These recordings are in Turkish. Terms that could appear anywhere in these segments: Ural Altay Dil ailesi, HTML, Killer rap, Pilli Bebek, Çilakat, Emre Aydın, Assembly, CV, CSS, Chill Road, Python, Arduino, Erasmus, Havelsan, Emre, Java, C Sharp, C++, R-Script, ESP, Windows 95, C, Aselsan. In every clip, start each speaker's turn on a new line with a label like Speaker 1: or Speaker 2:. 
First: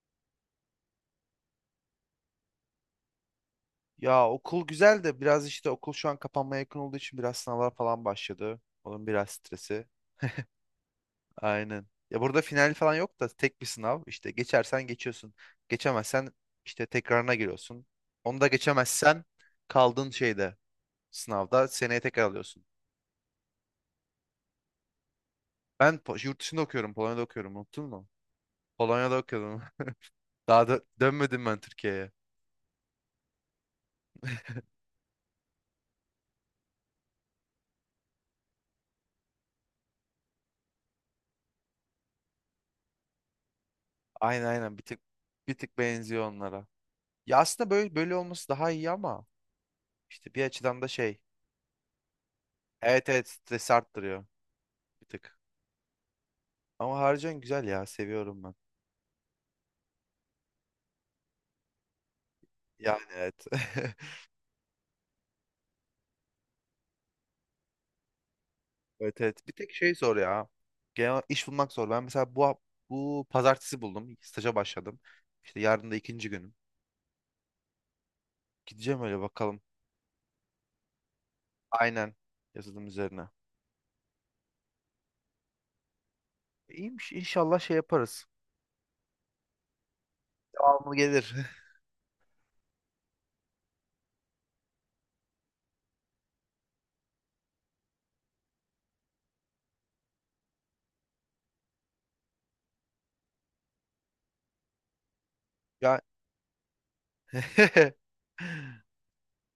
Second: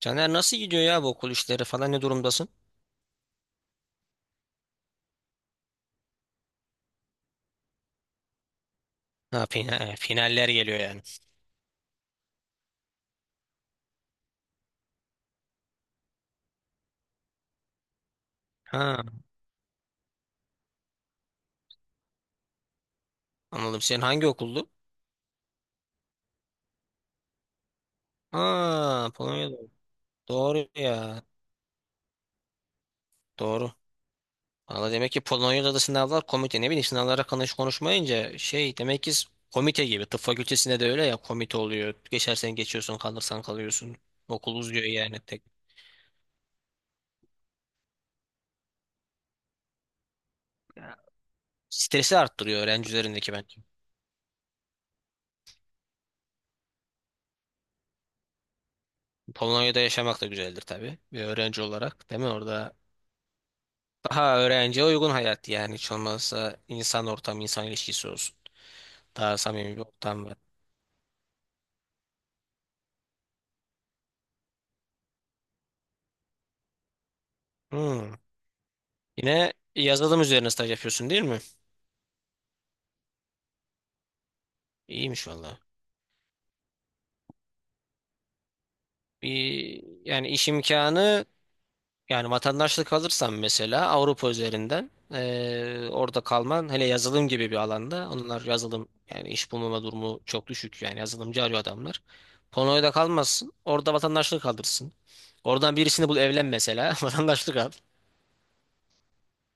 Speaker 1: Caner nasıl gidiyor ya bu okul işleri falan ne durumdasın?
Speaker 2: Ya okul güzel de biraz işte okul şu an kapanmaya yakın olduğu için biraz sınavlar falan başladı. Onun biraz
Speaker 1: Ha,
Speaker 2: stresi.
Speaker 1: finaller geliyor yani.
Speaker 2: Aynen. Ya burada final falan yok da tek bir sınav. İşte geçersen geçiyorsun. Geçemezsen işte tekrarına giriyorsun. Onu da
Speaker 1: Ha,
Speaker 2: geçemezsen kaldığın şeyde sınavda seneye tekrar alıyorsun.
Speaker 1: anladım. Senin hangi okuldu?
Speaker 2: Ben yurt dışında okuyorum. Polonya'da okuyorum. Unuttun mu?
Speaker 1: Ha,
Speaker 2: Polonya'da
Speaker 1: Polonya'da.
Speaker 2: okuyordum. Daha
Speaker 1: Doğru
Speaker 2: da
Speaker 1: ya.
Speaker 2: dönmedim ben Türkiye'ye.
Speaker 1: Doğru. Valla demek ki Polonya'da da sınavlar komite. Ne bileyim sınavlara konuşmayınca şey demek ki komite gibi. Tıp fakültesinde de öyle ya komite oluyor. Geçersen geçiyorsun, kalırsan kalıyorsun.
Speaker 2: Aynen
Speaker 1: Okul
Speaker 2: aynen bir
Speaker 1: uzuyor
Speaker 2: tık
Speaker 1: yani tek.
Speaker 2: bir tık benziyor onlara. Ya aslında böyle böyle olması daha iyi ama işte bir açıdan da şey.
Speaker 1: Stresi arttırıyor öğrenci
Speaker 2: Evet evet
Speaker 1: üzerindeki bence.
Speaker 2: stres arttırıyor bir tık. Ama harcan güzel ya seviyorum ben.
Speaker 1: Polonya'da yaşamak da güzeldir tabii. Bir öğrenci olarak değil mi? Orada.
Speaker 2: Yani evet.
Speaker 1: Daha öğrenciye uygun hayat yani, hiç olmazsa insan ortamı, insan ilişkisi olsun.
Speaker 2: Evet
Speaker 1: Daha
Speaker 2: evet bir tek
Speaker 1: samimi bir
Speaker 2: şey zor
Speaker 1: ortam var.
Speaker 2: ya. Genel iş bulmak zor. Ben mesela bu pazartesi buldum. Staja başladım. İşte yarın da ikinci günüm.
Speaker 1: Hmm.
Speaker 2: Gideceğim öyle
Speaker 1: Yine
Speaker 2: bakalım.
Speaker 1: yazılım üzerine staj yapıyorsun değil mi?
Speaker 2: Aynen yazılım üzerine.
Speaker 1: İyiymiş valla.
Speaker 2: İyiymiş inşallah şey yaparız.
Speaker 1: Bir, yani iş
Speaker 2: Devamlı
Speaker 1: imkanı.
Speaker 2: gelir.
Speaker 1: Yani vatandaşlık alırsan mesela Avrupa üzerinden, orada kalman, hele yazılım gibi bir alanda, onlar yazılım yani iş bulmama durumu çok düşük yani, yazılımcı arıyor adamlar. Polonya'da kalmazsın, orada vatandaşlık alırsın. Oradan
Speaker 2: Ya
Speaker 1: birisini bul evlen mesela, vatandaşlık al.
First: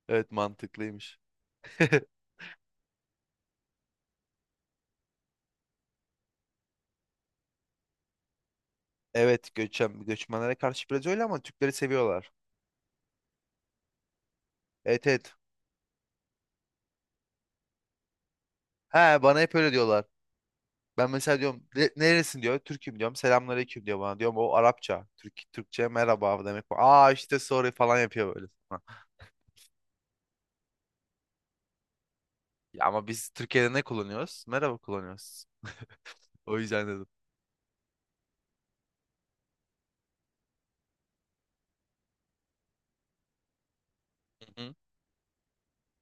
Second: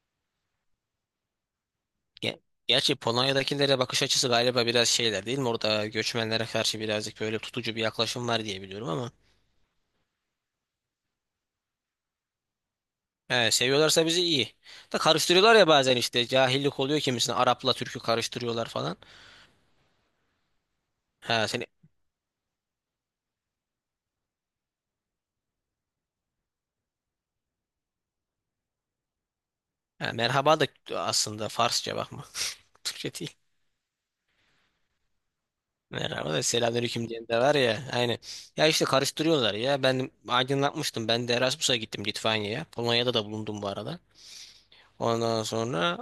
Speaker 2: evet mantıklıymış.
Speaker 1: Ge- Gerçi Polonya'dakilere bakış açısı galiba biraz şeyler, değil mi? Orada göçmenlere karşı birazcık böyle tutucu bir yaklaşım var diye biliyorum ama.
Speaker 2: Evet göçmenlere karşı biraz öyle ama Türkleri seviyorlar.
Speaker 1: He, seviyorlarsa bizi iyi. Da
Speaker 2: Evet evet.
Speaker 1: karıştırıyorlar ya bazen, işte cahillik oluyor, kimisine Arap'la Türk'ü karıştırıyorlar falan.
Speaker 2: He bana hep öyle diyorlar. Ben mesela
Speaker 1: Ha,
Speaker 2: diyorum Neresin diyor. Türk'üm diyorum. Selamünaleyküm diyor bana. Diyorum o Arapça. Türk, Türkçe merhaba demek bu. Aa işte sorry falan yapıyor böyle.
Speaker 1: merhaba da aslında Farsça, bakma.
Speaker 2: Ya ama
Speaker 1: Türkçe
Speaker 2: biz
Speaker 1: değil.
Speaker 2: Türkiye'de ne kullanıyoruz? Merhaba kullanıyoruz.
Speaker 1: Merhaba da
Speaker 2: O yüzden dedim.
Speaker 1: selamünaleyküm diyen de var ya. Aynen. Ya işte karıştırıyorlar ya. Ben aydınlatmıştım. Ben de Erasmus'a gittim Litvanya'ya. Polonya'da da bulundum bu arada.
Speaker 2: Hı hı.
Speaker 1: Ondan sonra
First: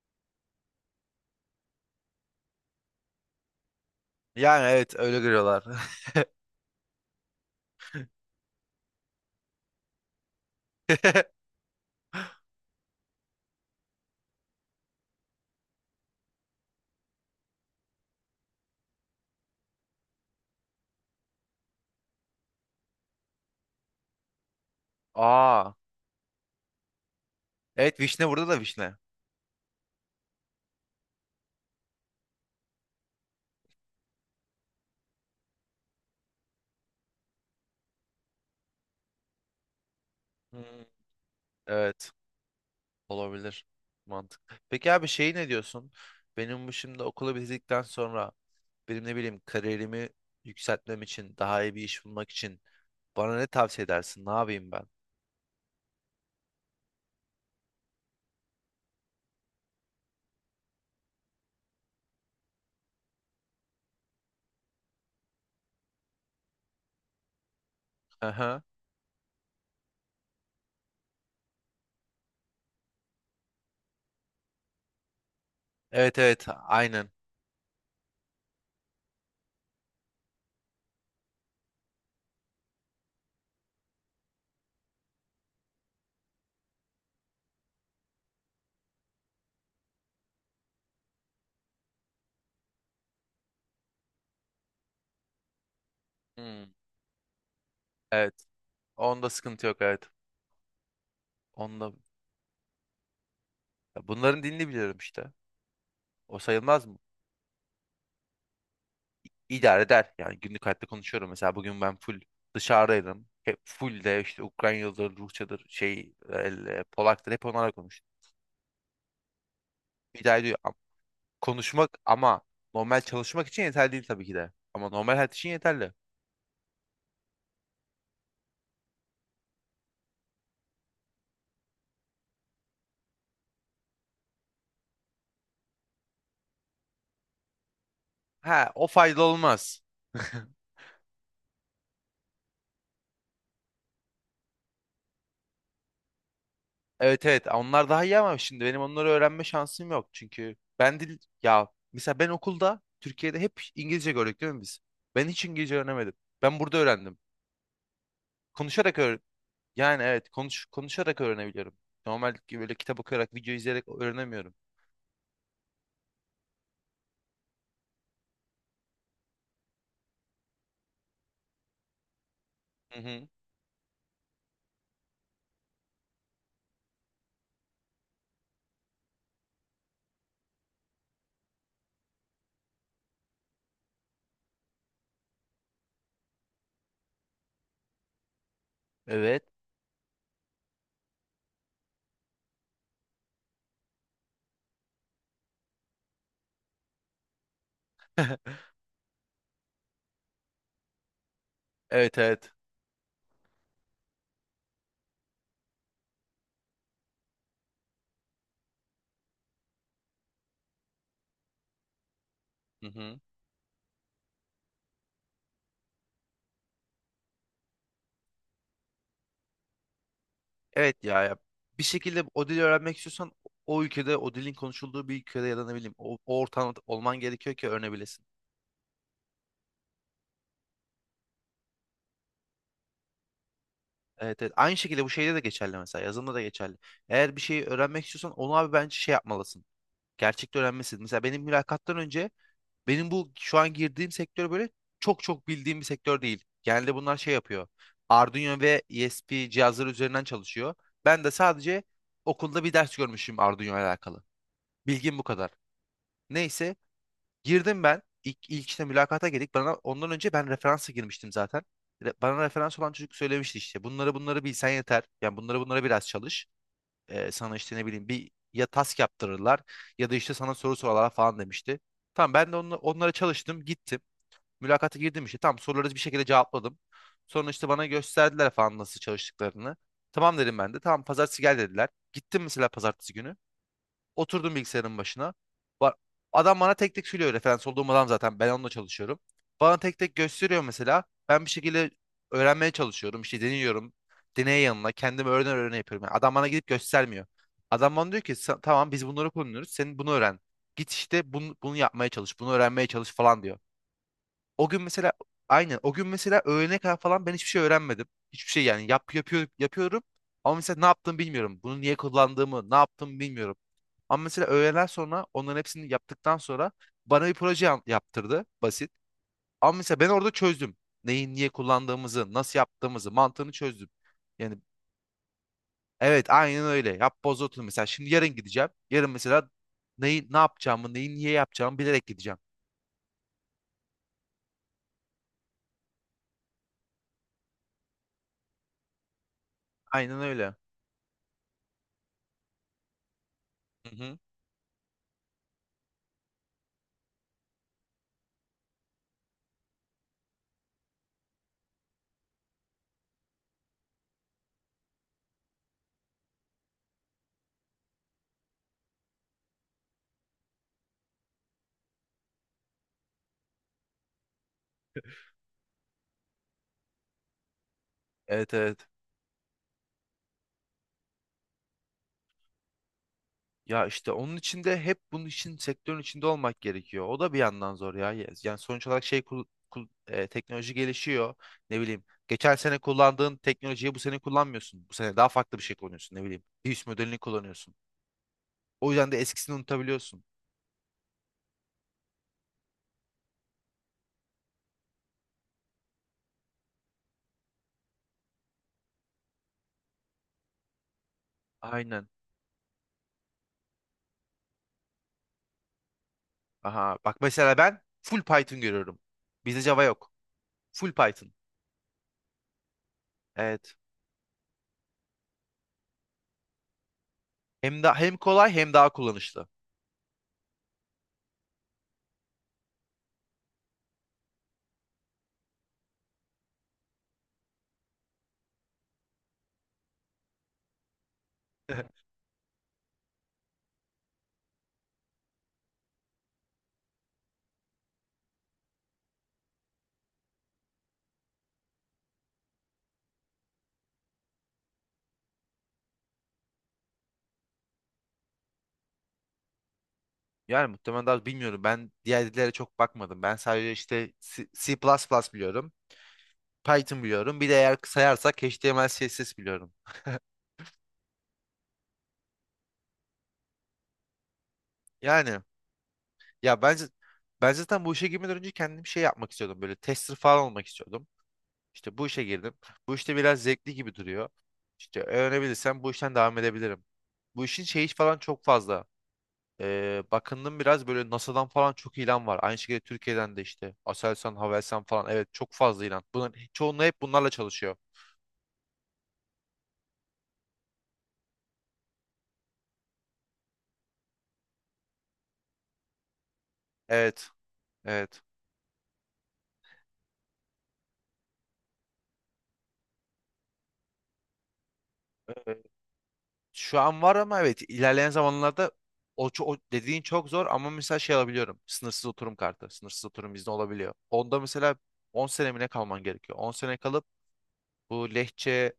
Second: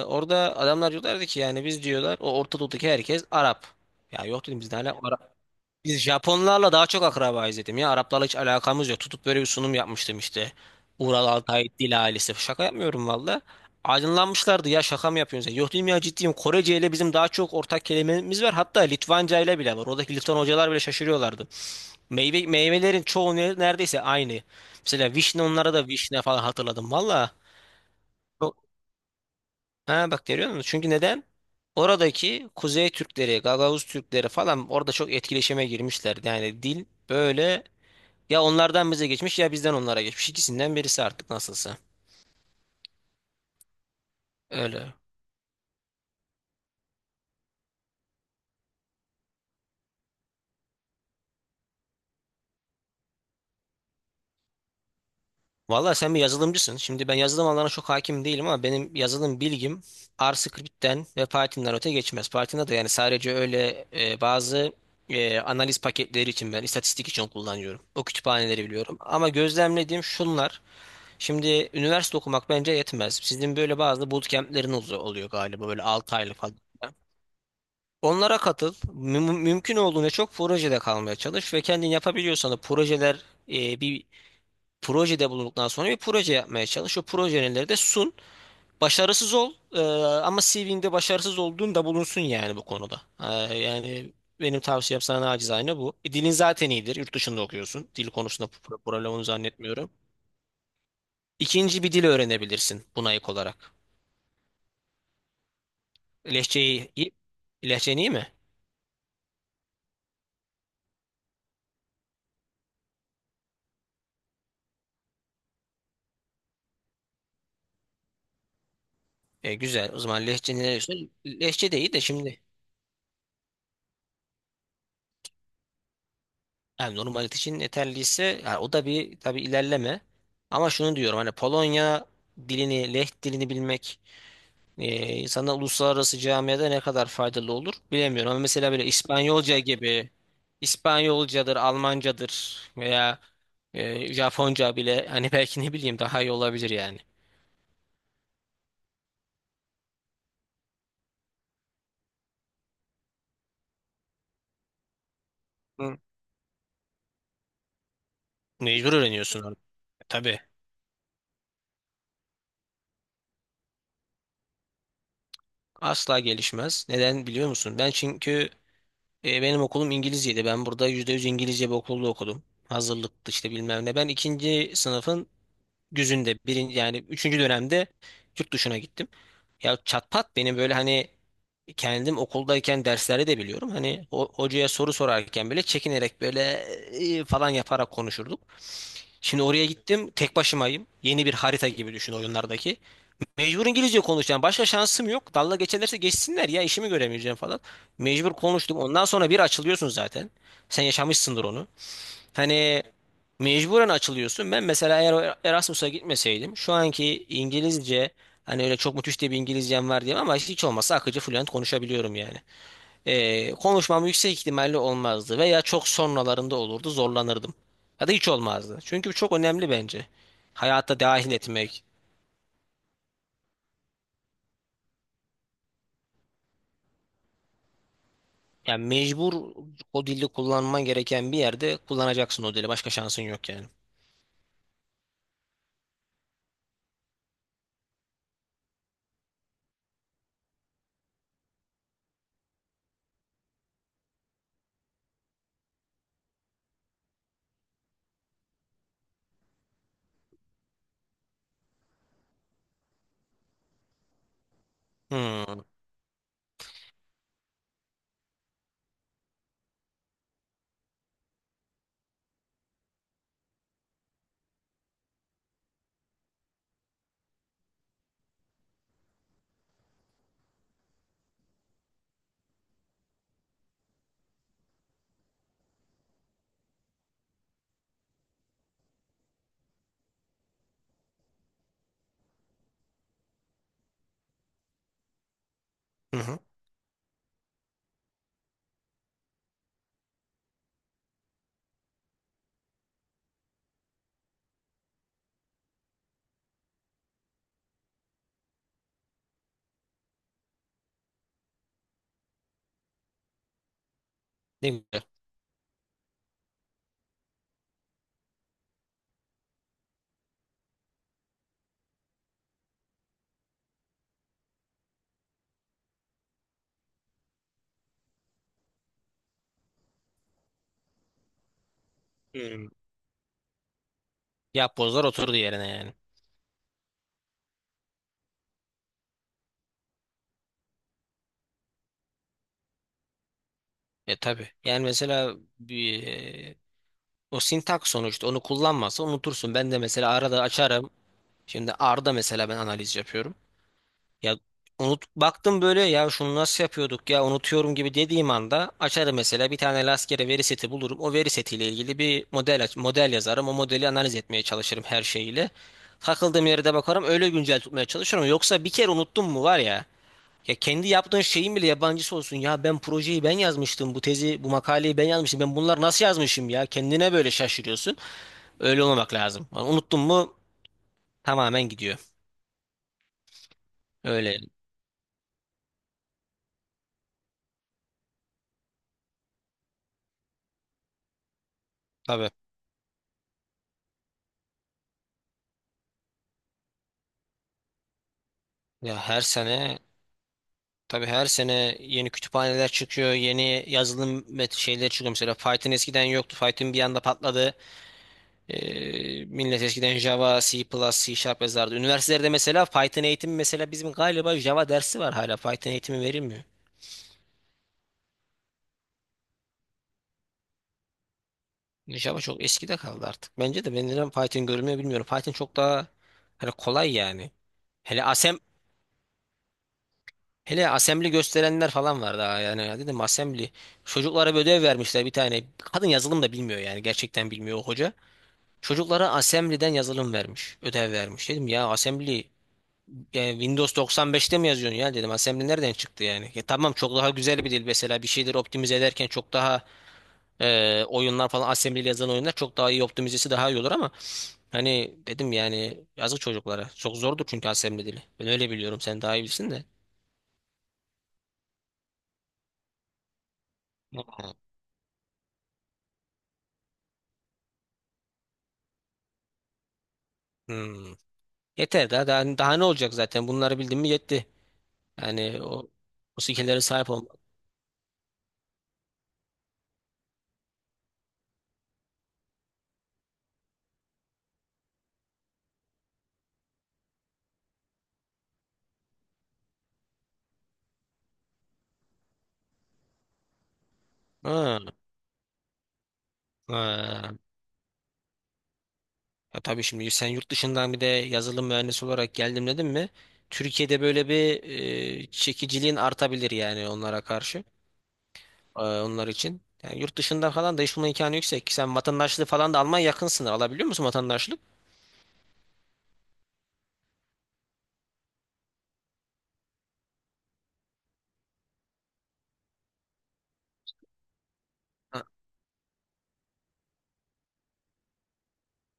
Speaker 1: orada adamlar diyorlardı ki, yani biz diyorlar, o Orta Doğu'daki herkes Arap. Ya yok dedim,
Speaker 2: Yani
Speaker 1: biz ne
Speaker 2: evet öyle
Speaker 1: ala-
Speaker 2: görüyorlar.
Speaker 1: Biz Japonlarla daha çok akrabayız dedim ya. Araplarla hiç alakamız yok. Tutup böyle bir sunum yapmıştım işte. Ural Altay Dil ailesi. Şaka yapmıyorum valla. Aydınlanmışlardı, ya şaka mı yapıyorsunuz? Yok dedim ya, ciddiyim. Korece ile bizim daha çok ortak kelimemiz var. Hatta Litvanca ile bile var. Oradaki Litvan hocalar bile şaşırıyorlardı. Meyvelerin çoğu neredeyse aynı. Mesela vişne,
Speaker 2: Aa.
Speaker 1: onlara da vişne falan, hatırladım valla.
Speaker 2: Evet vişne burada da vişne.
Speaker 1: Ha, bak görüyor musun? Çünkü neden? Oradaki Kuzey Türkleri, Gagavuz Türkleri falan, orada çok etkileşime girmişler. Yani dil böyle, ya onlardan bize geçmiş ya bizden onlara geçmiş. İkisinden
Speaker 2: Hmm,
Speaker 1: birisi artık, nasılsa.
Speaker 2: evet. Olabilir. Mantık. Peki
Speaker 1: Öyle.
Speaker 2: abi şey ne diyorsun? Benim bu şimdi okulu bitirdikten sonra benim ne bileyim kariyerimi yükseltmem için daha iyi bir iş bulmak için bana ne tavsiye edersin? Ne yapayım ben?
Speaker 1: Valla sen bir yazılımcısın. Şimdi ben yazılım alanına çok hakim değilim ama benim yazılım bilgim R-Script'ten ve Python'dan öte geçmez. Python'da da yani sadece öyle bazı analiz paketleri için, ben istatistik için kullanıyorum. O
Speaker 2: Aha.
Speaker 1: kütüphaneleri biliyorum. Ama gözlemlediğim şunlar. Şimdi üniversite okumak bence yetmez. Sizin böyle bazı bootcamp'lerin oluyor galiba, böyle 6
Speaker 2: Evet
Speaker 1: aylık
Speaker 2: evet
Speaker 1: falan.
Speaker 2: aynen.
Speaker 1: Onlara katıl. Mümkün olduğunca çok projede kalmaya çalış, ve kendin yapabiliyorsan da projeler, bir projede bulunduktan sonra bir proje yapmaya çalış. O projeleri de sun. Başarısız ol, ama CV'nde başarısız olduğun da bulunsun yani, bu konuda. Yani benim tavsiyem sana acizane bu. Dilin zaten
Speaker 2: Hmm,
Speaker 1: iyidir. Yurt dışında okuyorsun. Dil
Speaker 2: evet.
Speaker 1: konusunda problem olduğunu
Speaker 2: Onda sıkıntı yok
Speaker 1: zannetmiyorum.
Speaker 2: evet.
Speaker 1: İkinci
Speaker 2: Onda.
Speaker 1: bir dil öğrenebilirsin buna ek olarak.
Speaker 2: Ya bunların dilini biliyorum işte. O sayılmaz
Speaker 1: Lehçeyi
Speaker 2: mı?
Speaker 1: iyi. Lehçen iyi mi?
Speaker 2: İdare eder. Yani günlük hayatta konuşuyorum. Mesela bugün ben full dışarıdaydım. Hep full de işte Ukraynalıdır, Rusçadır, şey, Polak'tır. Hep onlarla konuştum.
Speaker 1: Güzel. O zaman
Speaker 2: İdare
Speaker 1: Lehçe
Speaker 2: ediyor.
Speaker 1: ne diyorsun? Lehçe de iyi
Speaker 2: Konuşmak
Speaker 1: de
Speaker 2: ama
Speaker 1: şimdi.
Speaker 2: normal çalışmak için yeterli değil tabii ki de. Ama normal hayat için yeterli.
Speaker 1: Yani normal için yeterliyse, yani o da bir tabii ilerleme. Ama şunu diyorum, hani Polonya dilini, Leh dilini bilmek insana uluslararası camiada ne kadar faydalı olur bilemiyorum. Ama mesela
Speaker 2: Ha,
Speaker 1: böyle
Speaker 2: o faydalı
Speaker 1: İspanyolca
Speaker 2: olmaz.
Speaker 1: gibi, İspanyolcadır, Almancadır veya Japonca bile hani, belki ne bileyim, daha iyi olabilir yani.
Speaker 2: Evet evet onlar daha iyi ama şimdi benim onları öğrenme şansım yok. Çünkü ben dil ya mesela ben okulda Türkiye'de hep İngilizce gördük değil mi biz? Ben hiç İngilizce
Speaker 1: Hı.
Speaker 2: öğrenemedim. Ben burada öğrendim.
Speaker 1: Mecbur
Speaker 2: Konuşarak öğren.
Speaker 1: öğreniyorsun orada.
Speaker 2: Yani evet
Speaker 1: Tabii.
Speaker 2: konuşarak öğrenebiliyorum. Normal ki böyle kitap okuyarak video izleyerek öğrenemiyorum.
Speaker 1: Asla gelişmez. Neden biliyor musun? Ben çünkü, benim okulum İngilizceydi. Ben burada %100 İngilizce bir okulda okudum.
Speaker 2: Hı hı.
Speaker 1: Hazırlıktı işte bilmem ne. Ben ikinci sınıfın güzünde, yani üçüncü dönemde yurt dışına gittim. Ya çatpat benim böyle, hani kendim okuldayken derslerde de biliyorum. Hani o, hocaya soru sorarken bile çekinerek böyle falan yaparak konuşurduk.
Speaker 2: Evet.
Speaker 1: Şimdi oraya gittim. Tek başımayım. Yeni bir harita gibi düşün, oyunlardaki. Mecbur İngilizce konuşacağım. Başka şansım yok. Dalga geçerlerse geçsinler ya, işimi göremeyeceğim falan. Mecbur konuştum. Ondan sonra bir açılıyorsun zaten. Sen yaşamışsındır onu.
Speaker 2: Evet evet.
Speaker 1: Hani mecburen açılıyorsun. Ben mesela eğer o Erasmus'a gitmeseydim şu anki İngilizce, hani öyle çok müthiş de bir İngilizcem var diyeyim, ama hiç olmazsa akıcı, fluent konuşabiliyorum yani.
Speaker 2: Hı hı.
Speaker 1: Konuşmam yüksek ihtimalle olmazdı veya çok sonralarında olurdu, zorlanırdım. Ya da hiç olmazdı. Çünkü bu çok önemli bence.
Speaker 2: Evet
Speaker 1: Hayatta
Speaker 2: ya,
Speaker 1: dahil
Speaker 2: ya bir
Speaker 1: etmek.
Speaker 2: şekilde o dili öğrenmek istiyorsan o ülkede o dilin konuşulduğu bir ülkede ya da ne bileyim o ortamda olman gerekiyor ki öğrenebilesin.
Speaker 1: Yani mecbur o dili kullanman gereken bir yerde kullanacaksın o dili. Başka şansın yok yani.
Speaker 2: Evet, evet. Aynı şekilde bu şeyde de geçerli mesela. Yazılımda da geçerli. Eğer bir şeyi öğrenmek istiyorsan onu abi bence şey yapmalısın. Gerçekte öğrenmelisin. Mesela benim mülakattan önce benim bu şu an girdiğim sektör böyle çok çok bildiğim bir sektör değil. Genelde bunlar şey yapıyor. Arduino ve ESP cihazları üzerinden çalışıyor. Ben de sadece okulda bir ders görmüşüm Arduino ile alakalı. Bilgim bu kadar.
Speaker 1: Hmm.
Speaker 2: Neyse. Girdim ben. İlk işte mülakata girdik. Bana ondan önce ben referansa girmiştim zaten. Bana referans olan çocuk söylemişti işte. Bunları bunları bilsen yeter. Yani bunları bunları biraz çalış. Sana işte ne bileyim bir ya task yaptırırlar ya da işte sana soru sorarlar falan demişti. Tamam ben de onlara çalıştım gittim. Mülakata girdim işte. Tamam soruları bir şekilde cevapladım. Sonra işte bana gösterdiler falan nasıl çalıştıklarını. Tamam dedim ben de. Tamam pazartesi gel dediler. Gittim mesela pazartesi günü. Oturdum bilgisayarın başına. Ba-
Speaker 1: Hı hı.
Speaker 2: Adam bana tek tek söylüyor referans olduğum adam zaten ben onunla çalışıyorum. Bana tek tek gösteriyor mesela. Ben bir şekilde öğrenmeye çalışıyorum. İşte deniyorum. Deney yanına kendimi öğrene öğrene yapıyorum. Yani adam bana gidip göstermiyor. Adam bana diyor ki tamam biz bunları kullanıyoruz. Senin bunu öğren. Git işte bunu yapmaya çalış. Bunu öğrenmeye çalış falan diyor. O
Speaker 1: Ne
Speaker 2: gün
Speaker 1: güzel.
Speaker 2: mesela aynen o gün mesela öğlene kadar falan ben hiçbir şey öğrenmedim. Hiçbir şey yani yapıyorum ama mesela ne yaptığımı bilmiyorum. Bunu niye kullandığımı ne yaptığımı bilmiyorum. Ama mesela öğleden sonra onların hepsini yaptıktan sonra bana bir proje yaptırdı basit. Ama mesela ben orada çözdüm. Neyi niye kullandığımızı, nasıl
Speaker 1: Hmm.
Speaker 2: yaptığımızı, mantığını çözdüm. Yani
Speaker 1: Yapbozlar oturdu yerine yani.
Speaker 2: evet aynen öyle. Yap boz otur mesela. Şimdi yarın gideceğim. Yarın mesela neyi ne yapacağımı, neyi niye yapacağımı bilerek gideceğim.
Speaker 1: Tabii. Yani mesela bir, o sintak, sonuçta onu kullanmazsa unutursun. Ben de mesela
Speaker 2: Aynen
Speaker 1: arada
Speaker 2: öyle.
Speaker 1: açarım. Şimdi R'da mesela ben analiz yapıyorum.
Speaker 2: Hı hı.
Speaker 1: Ya unut baktım böyle, ya şunu nasıl yapıyorduk ya, unutuyorum gibi dediğim anda açarım mesela, bir tane rastgele veri seti bulurum. O veri setiyle ilgili bir model model yazarım. O modeli analiz etmeye çalışırım her şeyiyle. Takıldığım yere de bakarım, öyle güncel tutmaya çalışırım. Yoksa bir kere unuttum mu, var ya, ya kendi yaptığın şeyin bile yabancısı olsun. Ya ben projeyi, ben yazmıştım. Bu tezi, bu makaleyi ben yazmıştım. Ben bunları nasıl yazmışım ya? Kendine böyle şaşırıyorsun.
Speaker 2: Evet
Speaker 1: Öyle
Speaker 2: evet.
Speaker 1: olmamak lazım. Yani unuttun mu tamamen gidiyor.
Speaker 2: Ya işte onun
Speaker 1: Öyle.
Speaker 2: için de hep bunun için sektörün içinde olmak gerekiyor. O da bir yandan zor ya. Yani sonuç olarak şey teknoloji gelişiyor. Ne bileyim.
Speaker 1: Tabii.
Speaker 2: Geçen sene kullandığın teknolojiyi bu sene kullanmıyorsun. Bu sene daha farklı bir şey kullanıyorsun. Ne bileyim. Bir üst modelini kullanıyorsun. O
Speaker 1: Ya
Speaker 2: yüzden de
Speaker 1: her
Speaker 2: eskisini
Speaker 1: sene
Speaker 2: unutabiliyorsun.
Speaker 1: Tabii her sene yeni kütüphaneler çıkıyor, yeni yazılım met şeyleri çıkıyor. Mesela Python eskiden yoktu. Python bir anda patladı. Millet eskiden Java, C++, C Sharp yazardı.
Speaker 2: Aynen.
Speaker 1: Üniversitelerde mesela Python eğitimi, mesela bizim galiba Java dersi var hala. Python eğitimi verilmiyor.
Speaker 2: Aha. Bak mesela ben full Python görüyorum. Bizde Java yok. Full Python.
Speaker 1: Java çok eskide kaldı artık. Bence
Speaker 2: Evet.
Speaker 1: de, ben neden Python görülmüyor bilmiyorum. Python çok daha hani kolay yani.
Speaker 2: Hem da
Speaker 1: Hele
Speaker 2: hem
Speaker 1: asem
Speaker 2: kolay hem daha kullanışlı.
Speaker 1: Hele assembly gösterenler falan var daha yani. Ya dedim, assembly. Çocuklara bir ödev vermişler bir tane. Kadın yazılım da bilmiyor yani, gerçekten bilmiyor o hoca. Çocuklara Assembly'den yazılım vermiş. Ödev vermiş. Dedim ya, Assembly Windows 95'te mi yazıyorsun ya, dedim. Assembly nereden çıktı yani? Ya tamam, çok daha güzel bir dil mesela. Bir şeyleri optimize ederken çok daha, oyunlar falan, Assembly ile yazılan oyunlar çok daha iyi, optimizesi daha iyi olur ama hani dedim, yani yazık çocuklara. Çok zordur çünkü Assembly dili. Ben öyle biliyorum. Sen daha iyi bilsin de.
Speaker 2: Yani muhtemelen daha bilmiyorum. Ben diğer dillere çok bakmadım. Ben sadece işte C, C++ biliyorum. Python biliyorum. Bir de eğer sayarsak HTML, CSS biliyorum.
Speaker 1: Hmm. Yeter daha, daha, daha ne olacak, zaten bunları bildim mi yetti.
Speaker 2: Yani.
Speaker 1: Yani o skill'lere
Speaker 2: Ya bence
Speaker 1: sahip olmak.
Speaker 2: ben zaten bu işe girmeden önce kendim şey yapmak istiyordum. Böyle tester falan olmak istiyordum. İşte bu işe girdim. Bu işte biraz zevkli gibi duruyor. İşte öğrenebilirsem bu işten devam edebilirim. Bu işin şeyi falan çok fazla. Bakındım biraz böyle NASA'dan falan çok ilan var. Aynı şekilde Türkiye'den de işte Aselsan,
Speaker 1: Ha.
Speaker 2: Havelsan falan. Evet çok fazla ilan. Bunların çoğunluğu hep
Speaker 1: Ha.
Speaker 2: bunlarla çalışıyor.
Speaker 1: Ya tabii, şimdi sen yurt dışından bir de yazılım mühendisi olarak geldim dedim mi? Türkiye'de böyle bir çekiciliğin artabilir yani, onlara
Speaker 2: Evet.
Speaker 1: karşı,
Speaker 2: Evet.
Speaker 1: onlar için. Yani yurt dışında falan da iş bulma imkanı yüksek. Sen vatandaşlığı falan da almaya yakın sınır. Alabiliyor musun vatandaşlık?
Speaker 2: Şu an var ama evet ilerleyen zamanlarda o dediğin çok zor ama mesela şey alabiliyorum. Sınırsız oturum kartı. Sınırsız oturum izni olabiliyor. Onda mesela
Speaker 1: Ha,
Speaker 2: 10 sene mi ne kalman gerekiyor? 10 sene kalıp bu Lehçe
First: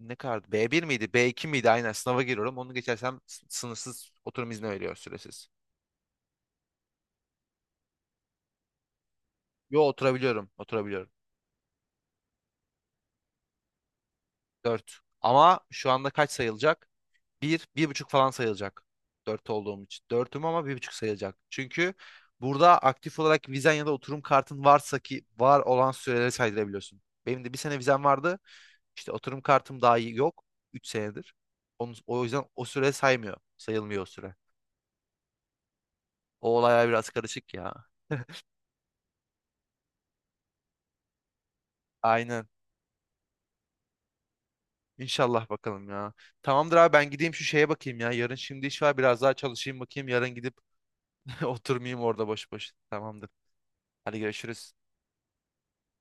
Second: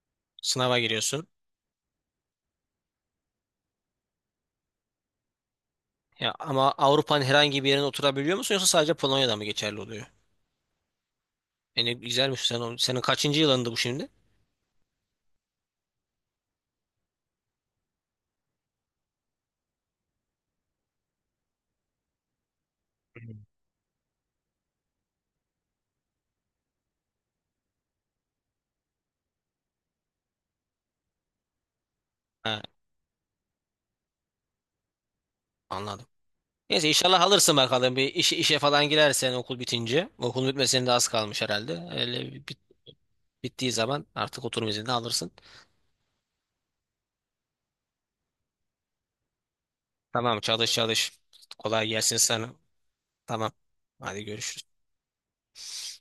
Speaker 2: ne kadardı?
Speaker 1: sınava
Speaker 2: B1 miydi?
Speaker 1: giriyorsun.
Speaker 2: B2 miydi? Aynen sınava giriyorum. Onu geçersem sınırsız oturum izni veriyor süresiz.
Speaker 1: Ya ama Avrupa'nın herhangi bir yerine oturabiliyor musun, yoksa sadece Polonya'da mı geçerli
Speaker 2: Yo
Speaker 1: oluyor?
Speaker 2: oturabiliyorum. Oturabiliyorum.
Speaker 1: Yani güzelmiş, senin kaçıncı yılındı bu şimdi?
Speaker 2: 4. Ama şu anda kaç sayılacak? Bir, bir buçuk falan sayılacak. Dört olduğum için. Dörtüm ama bir buçuk sayılacak. Çünkü burada aktif olarak vizen ya da oturum kartın varsa ki var olan süreleri saydırabiliyorsun. Benim de bir sene vizem vardı. İşte oturum kartım daha iyi yok. 3 senedir. Onun, o yüzden
Speaker 1: Ha,
Speaker 2: o süre saymıyor. Sayılmıyor o süre.
Speaker 1: anladım.
Speaker 2: O olaylar
Speaker 1: Neyse,
Speaker 2: biraz
Speaker 1: inşallah
Speaker 2: karışık
Speaker 1: alırsın
Speaker 2: ya.
Speaker 1: bakalım, bir işe falan girersen okul bitince. Okul bitmesine de az kalmış herhalde. Öyle.
Speaker 2: Aynen.
Speaker 1: Bittiği zaman artık oturum izni de alırsın.
Speaker 2: İnşallah bakalım ya. Tamamdır abi ben gideyim şu şeye bakayım ya. Yarın şimdi iş var biraz daha çalışayım bakayım. Yarın
Speaker 1: Tamam,
Speaker 2: gidip
Speaker 1: çalış çalış. Kolay
Speaker 2: oturmayayım
Speaker 1: gelsin
Speaker 2: orada boş
Speaker 1: sana.
Speaker 2: boş. Tamamdır.
Speaker 1: Tamam.
Speaker 2: Hadi
Speaker 1: Hadi görüşürüz.
Speaker 2: görüşürüz.